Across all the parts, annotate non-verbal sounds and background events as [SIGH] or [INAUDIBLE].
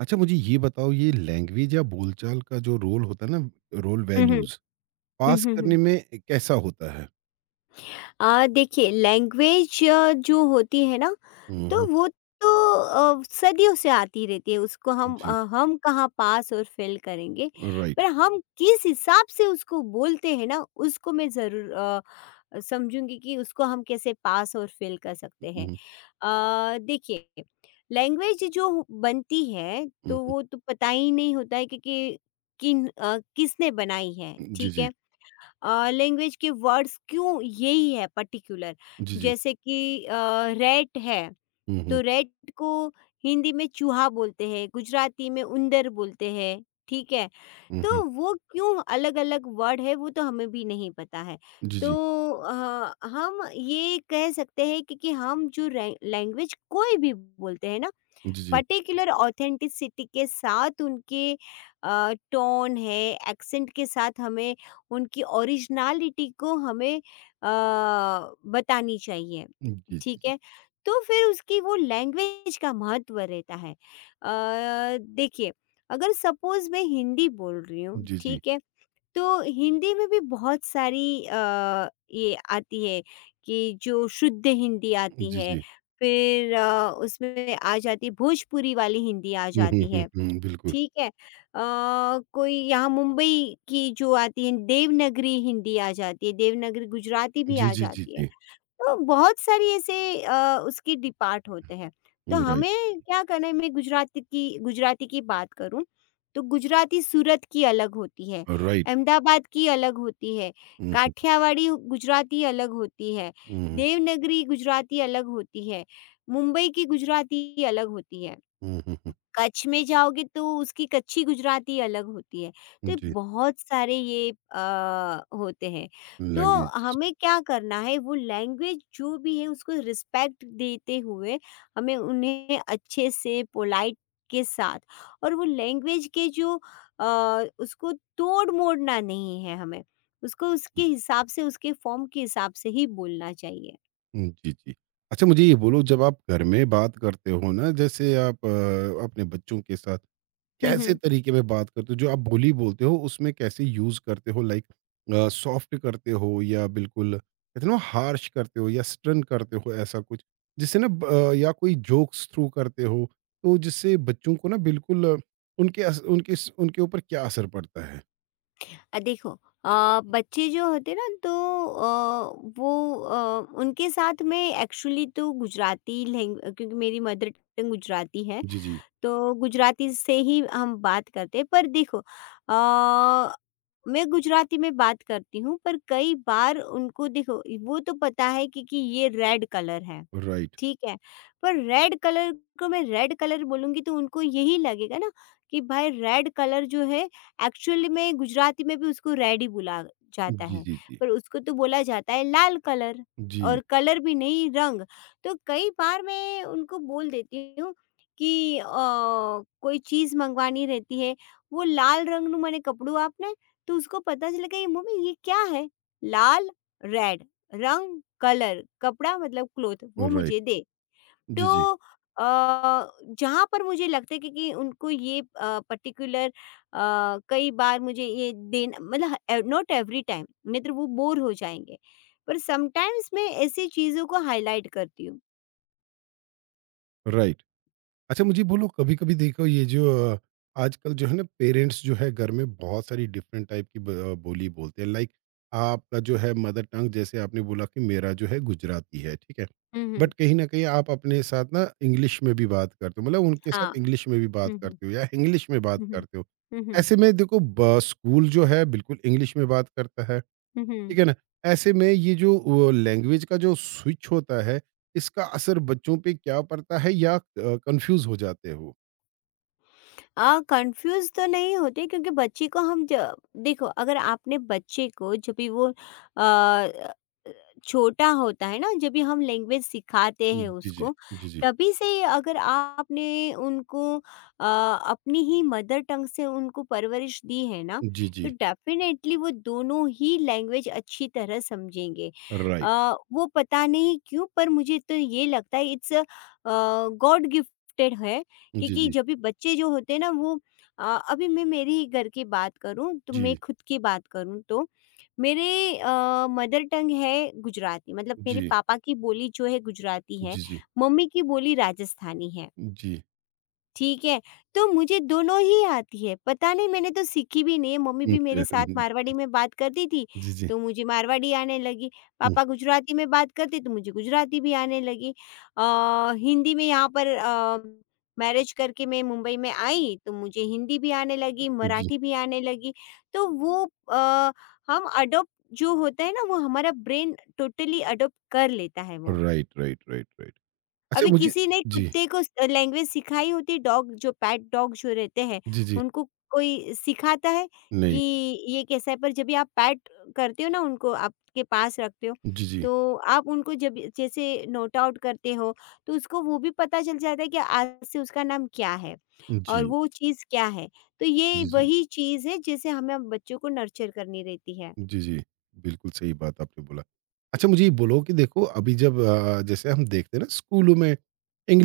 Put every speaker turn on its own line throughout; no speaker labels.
अच्छा, मुझे ये बताओ, ये लैंग्वेज या बोलचाल का जो रोल होता है ना, रोल
हुँ, हुँ।
वैल्यूज
हुँ,
पास
हुँ,
करने
हुँ।
में कैसा होता है?
देखिए लैंग्वेज जो होती है ना,
हुँ,
तो
हुँ।
वो तो सदियों से आती रहती है, उसको हम अ,
जी,
हम कहाँ पास और फ़ेल करेंगे।
राइट।
पर हम किस हिसाब से उसको बोलते हैं ना, उसको मैं ज़रूर समझूँगी कि उसको हम कैसे पास और फ़ेल कर सकते हैं।
हुँ,
देखिए लैंग्वेज जो बनती है,
हुँ,
तो
हुँ।
वो तो पता ही नहीं होता है कि किसने बनाई है,
जी,
ठीक
जी।
है? लैंग्वेज के वर्ड्स क्यों यही है पर्टिकुलर,
जी, जी।
जैसे कि रेट है।
हुँ,
तो
हुँ।
रेट को हिंदी में चूहा बोलते हैं, गुजराती में उंदर बोलते हैं, ठीक है।
हुँ, हुँ।
तो वो क्यों अलग अलग वर्ड है, वो तो हमें भी नहीं पता है।
जी,
तो
जी।
हम ये कह सकते हैं कि हम जो लैंग्वेज कोई भी बोलते हैं ना,
जी, जी।
पर्टिकुलर ऑथेंटिसिटी के साथ उनके टोन है, एक्सेंट के साथ हमें उनकी ओरिजिनलिटी को हमें बतानी चाहिए,
जी, जी,
ठीक
जी।
है? तो फिर उसकी वो लैंग्वेज का महत्व रहता है। देखिए, अगर सपोज़ मैं हिंदी बोल रही हूँ,
जी, जी।
ठीक है? तो हिंदी में भी बहुत सारी ये आती है कि जो शुद्ध हिंदी आती
जी,
है,
जी।
फिर उसमें आ जाती है, भोजपुरी वाली हिंदी आ
हुँ, हुँ,
जाती
हुँ,
है,
हुँ, बिल्कुल।
ठीक है? कोई यहाँ मुंबई की जो आती है, देवनागरी हिंदी आ जाती है, देवनागरी गुजराती भी
जी,
आ
जी, जी,
जाती है।
जी।
तो बहुत सारी ऐसे उसके डिपार्ट होते हैं। तो
राइट,
हमें क्या करना है, मैं गुजराती की बात करूँ, तो गुजराती सूरत की अलग होती है,
राइट।
अहमदाबाद की अलग होती है,
हुँ, हुँ।
काठियावाड़ी गुजराती अलग होती है,
हुँ, हुँ,
देवनागरी गुजराती अलग होती है, मुंबई की गुजराती अलग होती है।
हुँ, हुँ, हुँ।
कच्छ में जाओगे तो उसकी कच्ची गुजराती अलग होती है। तो
जी,
बहुत सारे ये होते हैं। तो
लैंग्वेज।
हमें क्या करना है, वो लैंग्वेज जो भी है उसको रिस्पेक्ट देते हुए हमें उन्हें अच्छे से पोलाइट के साथ, और वो लैंग्वेज के जो उसको तोड़-मोड़ना नहीं है हमें। उसको उसके हिसाब से उसके फ़ॉर्म के हिसाब से ही बोलना चाहिए।
हुँ, जी, जी। अच्छा, मुझे ये बोलो, जब आप घर में बात करते हो ना, जैसे आप अपने बच्चों के साथ कैसे
[LAUGHS]
तरीके में बात करते हो? जो आप बोली बोलते हो उसमें कैसे यूज़ करते हो, लाइक सॉफ्ट करते हो या बिल्कुल कहते हैं ना, हार्श करते हो या स्टर्न करते हो, ऐसा कुछ? जिससे ना या कोई जोक्स थ्रू करते हो, तो जिससे बच्चों को ना बिल्कुल उनके अस उनके स उनके ऊपर क्या असर पड़ता है?
देखो, अ, बच्चे जो होते हैं ना, तो वो उनके साथ में एक्चुअली तो गुजराती लैंग, क्योंकि मेरी मदर टंग गुजराती है।
जी, जी।
तो गुजराती से ही हम बात करते हैं। पर देखो, मैं गुजराती में बात करती हूँ पर कई बार उनको देखो, वो तो पता है कि ये रेड कलर है,
राइट।
ठीक है। पर रेड कलर को मैं रेड कलर बोलूँगी तो उनको यही लगेगा ना कि भाई रेड कलर जो है, एक्चुअली में गुजराती में भी उसको रेड ही बोला जाता
जी,
है,
जी, जी।
पर उसको तो बोला जाता है लाल कलर,
जी,
और कलर भी नहीं, रंग। तो कई बार मैं उनको बोल देती हूँ कि कोई चीज़ मंगवानी रहती है, "वो લાલ રંગનું મને કપડું આપને." तो उसको पता चलेगा ये मम्मी ये क्या है? लाल, रेड। रंग, कलर, कपड़ा मतलब क्लॉथ वो
राइट।
मुझे दे।
जी,
तो
जी।
अ, जहाँ पर मुझे लगता है कि उनको ये पर्टिकुलर, कई बार मुझे ये देना, मतलब ह नॉट एवरी टाइम, नहीं तो वो बोर हो जाएँगे। पर समटाइम्स मैं ऐसी चीज़ों को हाइलाइट करती हूँ।
राइट। अच्छा, मुझे बोलो, कभी कभी देखो, ये जो अ, आजकल जो है ना, पेरेंट्स जो है घर में बहुत सारी डिफरेंट टाइप की बोली बोलते हैं, लाइक आपका जो है मदर टंग, जैसे आपने बोला कि मेरा जो है गुजराती है, ठीक है,
हुँ, हुँ।
बट कहीं ना कहीं आप अपने साथ ना इंग्लिश में भी बात करते हो, मतलब उनके
हाँ।
साथ इंग्लिश में भी बात
हुँ, हुँ।
करते हो या इंग्लिश में बात
हुँ, हुँ।
करते हो,
हुँ, हुँ।
ऐसे में देखो, स्कूल जो है बिल्कुल इंग्लिश में बात करता है,
हुँ, हुँ।
ठीक है ना? ऐसे में ये जो लैंग्वेज का जो स्विच होता है, इसका असर बच्चों पे क्या पड़ता है, या कन्फ्यूज़ हो जाते हो?
कन्फ्यूज़ तो नहीं होते क्योंकि बच्चे को हम ज देखो, अगर आपने बच्चे को जब भी वो अ छोटा होता है ना, जब भी हम लैंग्वेज सिखाते हैं
जी, जी।
उसको,
जी, जी।
तभी से अगर आपने उनको अपनी ही मदर टंग से उनको परवरिश दी है ना,
जी,
तो
जी।
डेफिनेटली वो दोनों ही लैंग्वेज अच्छी तरह समझेंगे।
राइट।
वो पता नहीं क्यों, पर मुझे तो ये लगता है इट्स गॉड गिफ्टेड है।
जी,
क्योंकि
जी।
जब भी बच्चे जो होते हैं ना, वो अ, अभी मैं मेरे ही घर की बात करूं, तो
जी।
मैं खुद की बात करूं, तो मेरे अ, मदर टंग है गुजराती, मतलब मेरे
जी।
पापा की बोली जो है गुजराती है,
जी, जी।
मम्मी की बोली राजस्थानी है।
जी।
ठीक है, तो मुझे दोनों ही आती है। पता नहीं, मैंने तो सीखी भी नहीं है,
[LAUGHS]
मम्मी भी
अच्छा,
मेरे साथ मारवाड़ी में बात करती थी,
जी, जी।
तो मुझे मारवाड़ी आने लगी।
हुँ,
पापा गुजराती में बात करते, तो मुझे गुजराती भी आने लगी। अ, हिंदी में यहाँ पर मैरिज करके मैं मुंबई में आई, तो मुझे हिंदी भी आने लगी,
जी।
मराठी भी आने लगी। तो वो अ, हम अडॉप्ट जो होता है ना, वो हमारा ब्रेन टोटली अडॉप्ट कर लेता है वो।
Right, right, right, right. अच्छा,
अभी
मुझे।
किसी ने
जी।
कुत्ते को लैंग्वेज सिखाई होती? डॉग जो, पैट डॉग जो रहते हैं
जी, जी।
उनको कोई सिखाता है कि
नहीं।
ये कैसा है? पर जब भी आप पैट करते हो ना, उनको आपके पास रखते हो,
जी, जी।
तो आप उनको जब जैसे नोट आउट करते हो, तो उसको वो भी पता चल जाता है कि आज से उसका नाम क्या है और
जी।
वो चीज़ क्या है। तो ये
जी, जी।
वही चीज़ है, जैसे हमें बच्चों को नर्चर करनी रहती है।
जी, जी। बिल्कुल सही बात आपने बोला। अच्छा, मुझे ये बोलो कि देखो, अभी जब जैसे हम देखते हैं ना, स्कूलों में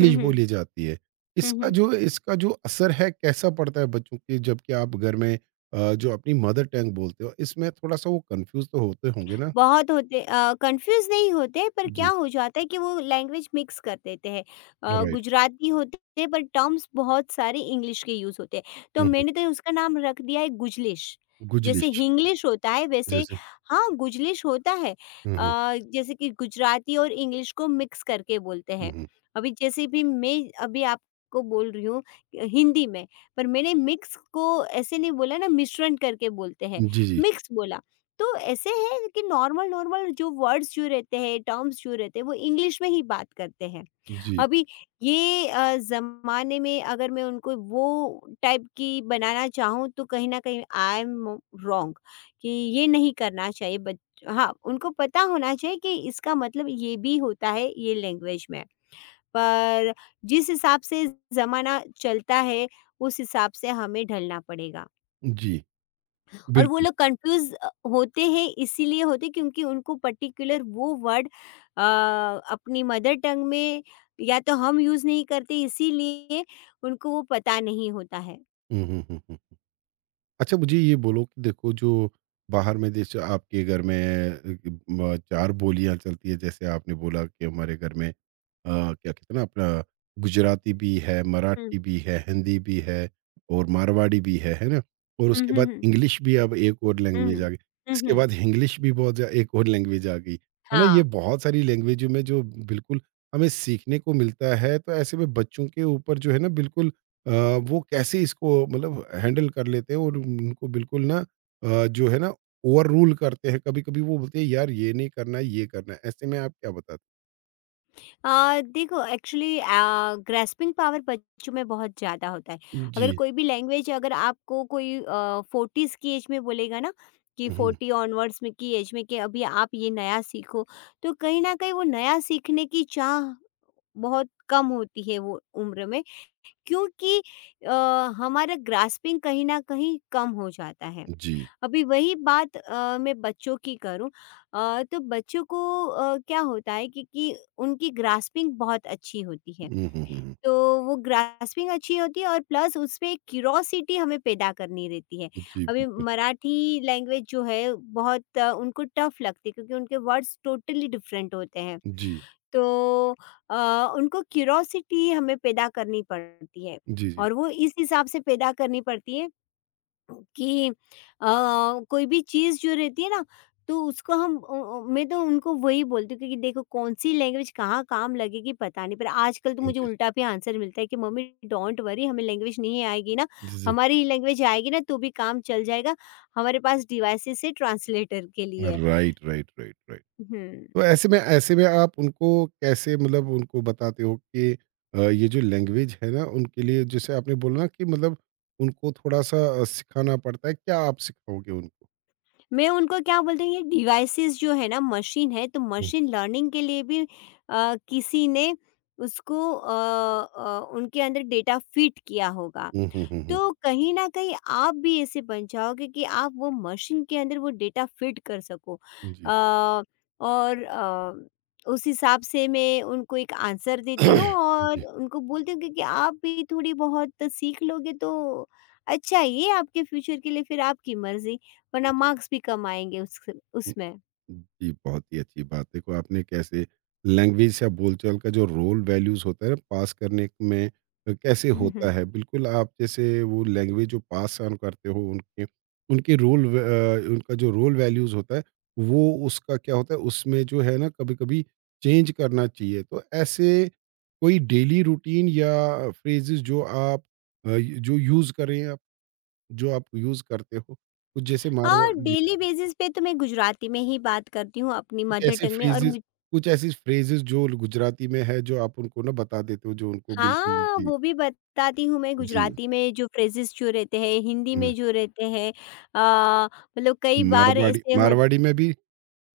हुँ, हुँ,
बोली जाती है।
हुँ,
इसका
हुँ।
जो इसका जो असर है कैसा पड़ता है बच्चों के, जबकि आप घर में जो अपनी मदर टंग बोलते हो, इसमें थोड़ा-सा वो कन्फ्यूज़ तो होते होंगे ना?
बहुत होते, कन्फ्यूज़ नहीं होते, पर क्या
जी,
हो जाता है कि वो लैंग्वेज मिक्स कर देते हैं।
राइट।
गुजराती होते हैं पर टर्म्स बहुत सारे इंग्लिश के यूज़ होते हैं। तो
हुँ, हुँ।
मैंने तो उसका नाम रख दिया है गुजलिश। जैसे
गुजलिश
हिंग्लिश होता है वैसे
जैसे।
हाँ, गुजलिश होता है।
हुँ, हुँ,
जैसे कि गुजराती और इंग्लिश को मिक्स करके बोलते
हुँ,
हैं।
हुँ।
अभी जैसे भी मैं अभी आपको बोल रही हूँ हिंदी में, पर मैंने मिक्स को ऐसे नहीं बोला ना, मिश्रण करके बोलते हैं,
जी, जी।
मिक्स बोला। तो ऐसे हैं कि नॉर्मल-नॉर्मल जो वर्ड्स जो रहते हैं, टर्म्स जो रहते हैं, वो इंग्लिश में ही बात करते हैं।
जी,
अभी ये ज़माने में अगर मैं उनको वो टाइप की बनाना चाहूँ, तो कहीं न कहीं आई एम रॉन्ग कि ये नहीं करना चाहिए बच हाँ, उनको पता होना चाहिए कि इसका मतलब ये भी होता है, ये लैंग्वेज में। पर जिस हिसाब से ज़माना चलता है, उस हिसाब से हमें ढलना पड़ेगा।
जी।
और वो
बिल्कुल।
लोग कंफ्यूज होते हैं, इसीलिए होते क्योंकि उनको पर्टिकुलर वो वर्ड अपनी मदर टंग में या तो हम यूज़ नहीं करते, इसीलिए उनको वो पता नहीं होता है।
हुँ, हुँ, हुँ, हुँ। अच्छा, मुझे ये बोलो कि देखो, जो बाहर में, जैसे आपके घर में चार बोलियां चलती है, जैसे आपने बोला कि हमारे घर में क्या कहते हैं ना, अपना गुजराती भी है,
हुँ।
मराठी भी है, हिंदी भी है, और मारवाड़ी भी है ना, और
हुँ,
उसके
हुँ,
बाद
हुँ।
इंग्लिश भी, अब एक और
हुँ,
लैंग्वेज
हुँ।
आ गई,
हुँ,
इसके
हुँ।
बाद इंग्लिश भी एक और लैंग्वेज आ गई, है ना, ये
हाँ।
बहुत सारी लैंग्वेजों में जो बिल्कुल हमें सीखने को मिलता है, तो ऐसे में बच्चों के ऊपर जो है ना बिल्कुल अ, वो कैसे इसको मतलब हैंडल कर लेते हैं, और उनको बिल्कुल ना जो है ना ओवर रूल करते हैं कभी-कभी, वो बोलते हैं, यार ये नहीं करना है, ये करना है। ऐसे में आप क्या बताते
देखो, एक्चुअली ग्रैस्पिंग पावर बच्चों में बहुत ज़्यादा होता है।
हैं?
अगर
जी।
कोई भी लैंग्वेज अगर आपको कोई 40s की ऐज में बोलेगा ना, कि
हुँ,
40 ऑनवर्ड्स में की ऐज में, कि अभी आप ये नया सीखो, तो कहीं न कहीं वो नया सीखने की चाह बहुत कम होती है वो उम्र में, क्योंकि अ, हमारा ग्रास्पिंग कहीं न कहीं कम हो जाता है।
जी।
अभी वही बात मैं बच्चों की करूँ, तो बच्चों को क्या होता है कि उनकी ग्रास्पिंग बहुत अच्छी होती है।
हुँ, हुँ, हुँ, हुँ।
तो वो ग्रास्पिंग अच्छी होती है और प्लस उसपे एक क्यूरोसिटी हमें पैदा करनी रहती है।
जी,
अभी
बिल्कुल।
मराठी लैंग्वेज जो है बहुत, उनको टफ़ लगती है, क्योंकि उनके वर्ड्स टोटली डिफ़रेंट होते हैं।
जी।
तो अ, उनको क्यूरोसिटी हमें पैदा करनी पड़ती है,
जी, जी।
और वो इस हिसाब से पैदा करनी पड़ती है कि कोई भी चीज़ जो रहती है ना, तो उसको मैं तो उनको वही बोलती हूँ कि देखो, कौन-सी लैंग्वेज कहाँ काम लगेगी पता नहीं, पर आजकल तो मुझे उल्टा भी आंसर मिलता है कि मम्मी डोंट वरी, हमें लैंग्वेज नहीं आएगी ना,
जी, जी।
हमारी ही लैंग्वेज आएगी ना तो भी काम चल जाएगा, हमारे पास डिवाइसेस है ट्रांसलेटर के लिए।
Right, right, right, right.
हुँ,
तो ऐसे में आप उनको कैसे मतलब उनको बताते हो कि ये जो लैंग्वेज है ना उनके लिए, जैसे आपने बोला ना कि मतलब उनको थोड़ा-सा सिखाना पड़ता है, क्या आप सिखाओगे उनको?
मैं उनको क्या बोलती हूँ, ये डिवाइसेस जो है ना मशीन है। तो मशीन लर्निंग के लिए भी किसी ने उसको अ उनके अंदर डेटा फ़ीड किया होगा।
हुँ, हुँ, हुँ, हुँ।
तो कहीं न कहीं आप भी ऐसे बन जाओगे कि आप वो मशीन के अंदर वो डेटा फ़िट कर सको।
जी।
अ, और उस हिसाब से मैं उनको एक आंसर देती हूँ
[COUGHS] [CLEARS THROAT]
और
जी,
उनको बोलती हूँ कि आप भी थोड़ी बहुत सीख लोगे तो अच्छा है, ये आपके फ्यूचर के लिए, फिर आपकी मर्ज़ी, वरना
जी।
मार्क्स भी कम आएँगे उस
हुँ,
उसमें।
जी, बहुत ही अच्छी बात। देखो, आपने कैसे लैंग्वेज या बोलचाल का जो रोल वैल्यूज़ होता है ना पास करने में कैसे
[LAUGHS]
होता है। बिल्कुल, आप जैसे वो लैंग्वेज जो पास ऑन करते हो उनके, उनके रोल उनका जो रोल वैल्यूज़ होता है, वो उसका क्या होता है, उसमें जो है ना कभी-कभी चेंज करना चाहिए। तो ऐसे कोई डेली रूटीन या फ्रेज़ेज़ जो आप जो यूज़ करें आप? जो आप यूज़ करते हो, कुछ, जैसे मारवा
हाँ,
जी,
डेली बेसिस पे तो मैं गुजराती में ही बात करती हूँ, अपनी
कुछ
मदर
ऐसे
टंग में, और
फ्रेज़ेज़
मुझे।
कुछ ऐसी फ्रेज़ेज़ जो गुजराती में है, जो आप उनको ना बता देते हो, जो उनको बिल्कुल,
हाँ,
जी,
वो भी बताती हूँ। मैं
जी।
गुजराती में जो फ्रेजेस जो रहते हैं, हिंदी
हुँ,
में जो रहते हैं, अ, मतलब कई बार
मारवाड़ी
ऐसे हो,
मारवाड़ी में भी?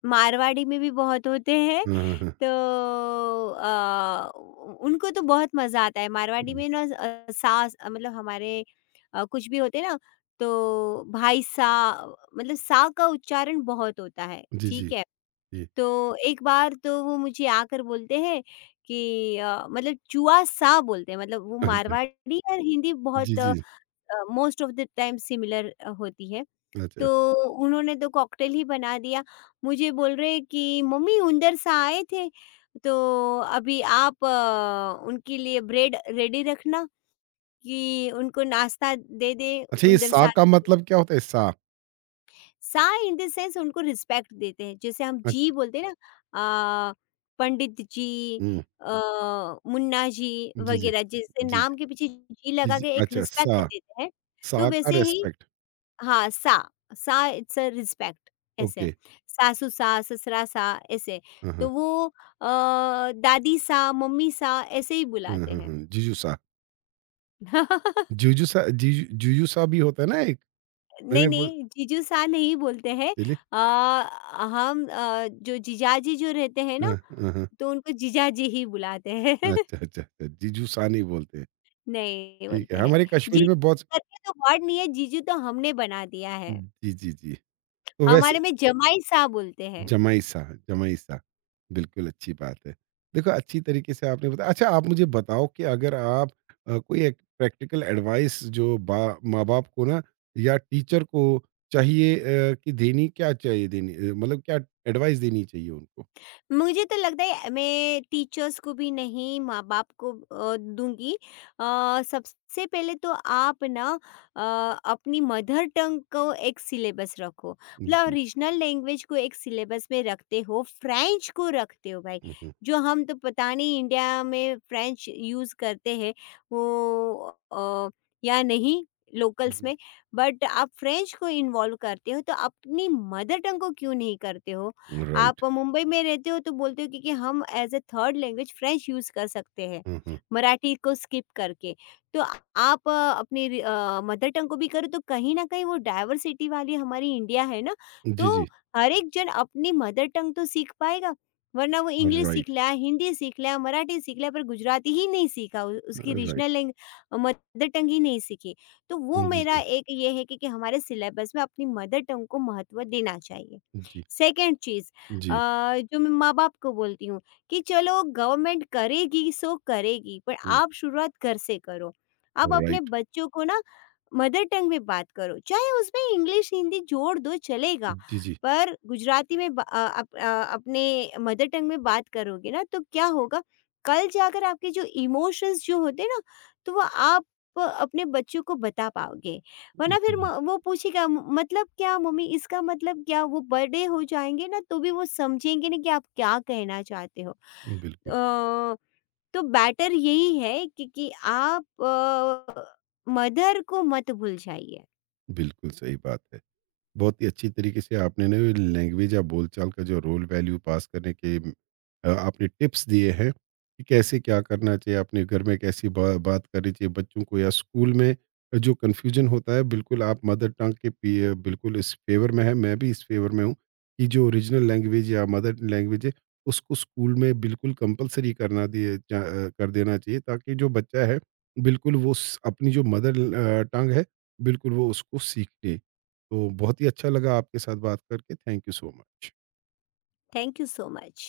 मारवाड़ी में भी बहुत होते हैं,
हाँ, हाँ, हाँ।
तो उ उनको तो बहुत मज़ा आता है। मारवाड़ी
हुँ,
में ना, सास, मतलब हमारे, कुछ भी होते हैं ना, तो भाई सा, मतलब सा का उच्चारण बहुत होता है,
जी, जी,
ठीक है।
जी।
तो एक बार तो वो मुझे आकर बोलते हैं कि मतलब चुआ सा बोलते हैं, मतलब वो
अच्छा,
मारवाड़ी और हिंदी
जी,
बहुत
जी।
Most of the time similar होती है।
अच्छा,
तो उन्होंने तो कॉकटेल ही बना दिया। मुझे बोल रहे हैं कि मम्मी उंदर सा आए थे, तो अभी आप उनके लिए ब्रेड रेडी रखना कि उनको नाश्ता दे दें।
अच्छा, ये
उंदर
सा
सा,
का मतलब क्या होता है? सा?
सा इन द सेंस उनको रिस्पेक्ट देते हैं, जैसे हम जी
अच्छा,
बोलते हैं ना, पंडित जी,
हुँ,
अ, मुन्ना जी
जी, जी।
वगैरह, जैसे
जी, जी,
नाम के पीछे जी
जी,
लगा
जी।
के एक
अच्छा
रिस्पेक्ट
सा,
देते हैं। तो
सा का
वैसे ही,
रिस्पेक्ट,
हाँ, सा, सा इट्स अ रिस्पेक्ट, ऐसे।
ओके।
सासू सा, ससुरा सा, ऐसे।
हाँ, हाँ।
तो वो दादी सा, मम्मी सा ऐसे ही
हाँ,
बुलाते
हाँ,
हैं।
हाँ। जीजू सा,
[LAUGHS]
जीजू सा, जीजू, जीजू सा भी होता है ना, एक?
नहीं,
मैंने
नहीं, जीजू सा नहीं बोलते हैं।
वो
अ, जो जीजाजी जो रहते हैं
हाँ,
ना,
हाँ, हाँ।
तो उनको जीजाजी ही बुलाते हैं। [LAUGHS]
अच्छा, अच्छा, अच्छा। जीजूसानी बोलते हैं।
नहीं
ठीक है,
बोलते हैं।
हमारे कश्मीरी
जी
में बहुत।
करके तो वर्ड नहीं है, जीजू तो हमने बना दिया है।
जी, जी, जी। तो वैसे
हमारे में जमाई साहब बोलते हैं।
जमाईसा, जमाईसा। बिल्कुल अच्छी बात है। देखो, अच्छी तरीके से आपने बताया, अच्छा आप मुझे बताओ कि अगर आप कोई एक प्रैक्टिकल एडवाइस जो बा माँ-बाप को ना, या टीचर को चाहिए कि देनी क्या चाहिए, देनी मतलब क्या एडवाइस देनी चाहिए उनको?
मुझे तो लगता है मैं टीचर्स को भी नहीं, माँ-बाप को दूँगी। सबसे पहले तो आप ना, अ, अपनी मदर टंग को एक सिलेबस रखो। मतलब
जी।
रीजनल लैंग्वेज को एक सिलेबस में रखते हो, फ्रेंच को रखते हो भाई।
हुँ, हुँ,
जो हम तो पता नहीं इंडिया में फ्रेंच यूज़ करते हैं वो या नहीं, लोकल्स
हुँ,
में। बट आप फ्रेंच को इन्वॉल्व करते हो, तो अपनी मदर टंग को क्यों नहीं करते हो?
हुँ। राइट।
आप मुंबई में रहते हो तो बोलते हो कि हम as a third language French use कर सकते हैं,
हुँ, हुँ।
मराठी को स्किप करके। तो आप अपनी मदर टंग को भी करो, तो कहीं न कहीं वो डाइवर्सिटी वाली हमारी इंडिया है ना,
जी,
तो
जी।
हर एक जन अपनी मदर टंग तो सीख पाएगा, वरना वो इंग्लिश सीख
राइट,
रहा है, हिंदी सीख रहा है, मराठी सीख रहा है पर गुजराती ही नहीं सीखा, उ उसकी
राइट।
रीजनल लैंग मदर टंग ही नहीं सीखी। तो वो
जी,
मेरा
जी।
एक ये है कि हमारे सिलेबस में अपनी मदर टंग को महत्व देना चाहिए।
जी।
सेकंड चीज़, अ,
जी,
जो मैं माँ-बाप को बोलती हूँ कि चलो, गवर्नमेंट करेगी सो करेगी, पर
हुँ,
आप शुरुआत घर से करो। आप अपने
राइट।
बच्चों को ना मदर टंग में बात करो, चाहे उसमें इंग्लिश, हिंदी जोड़ दो चलेगा,
जी, जी।
पर गुजराती में ब अ, अप अ, अपने मदर टंग में बात करोगे ना, तो क्या होगा, कल जाकर आपके जो इमोशंस जो होते हैं ना, तो वो आप अपने बच्चों को बता पाओगे। वरना फिर
जी,
वो पूछेगा, मतलब क्या मम्मी, इसका मतलब क्या? वो बड़े हो जाएंगे ना, तो भी वो समझेंगे ना कि आप क्या कहना चाहते हो।
बिल्कुल,
अ, तो बेटर यही है कि आप मदर को मत भूल जाइए।
बिल्कुल सही बात है। बहुत ही अच्छी तरीके से आपने ना लैंग्वेज या बोलचाल का जो रोल वैल्यू पास करने के आपने टिप्स दिए हैं कि कैसे क्या करना चाहिए, अपने घर में कैसी बात करनी चाहिए बच्चों को या स्कूल में, जो कन्फ्यूजन होता है, बिल्कुल आप मदर टंग के बिल्कुल इस फेवर में है, मैं भी इस फेवर में हूँ कि जो ओरिजिनल लैंग्वेज या मदर लैंग्वेज है, उसको स्कूल में बिल्कुल कंपलसरी करना दिए जा- अ, कर देना चाहिए, ताकि जो बच्चा है, बिल्कुल वो अपनी जो मदर टंग है, बिल्कुल वो उसको सीख ले, तो बहुत ही अच्छा लगा आपके साथ बात करके। Thank you so much.
Thank you so much.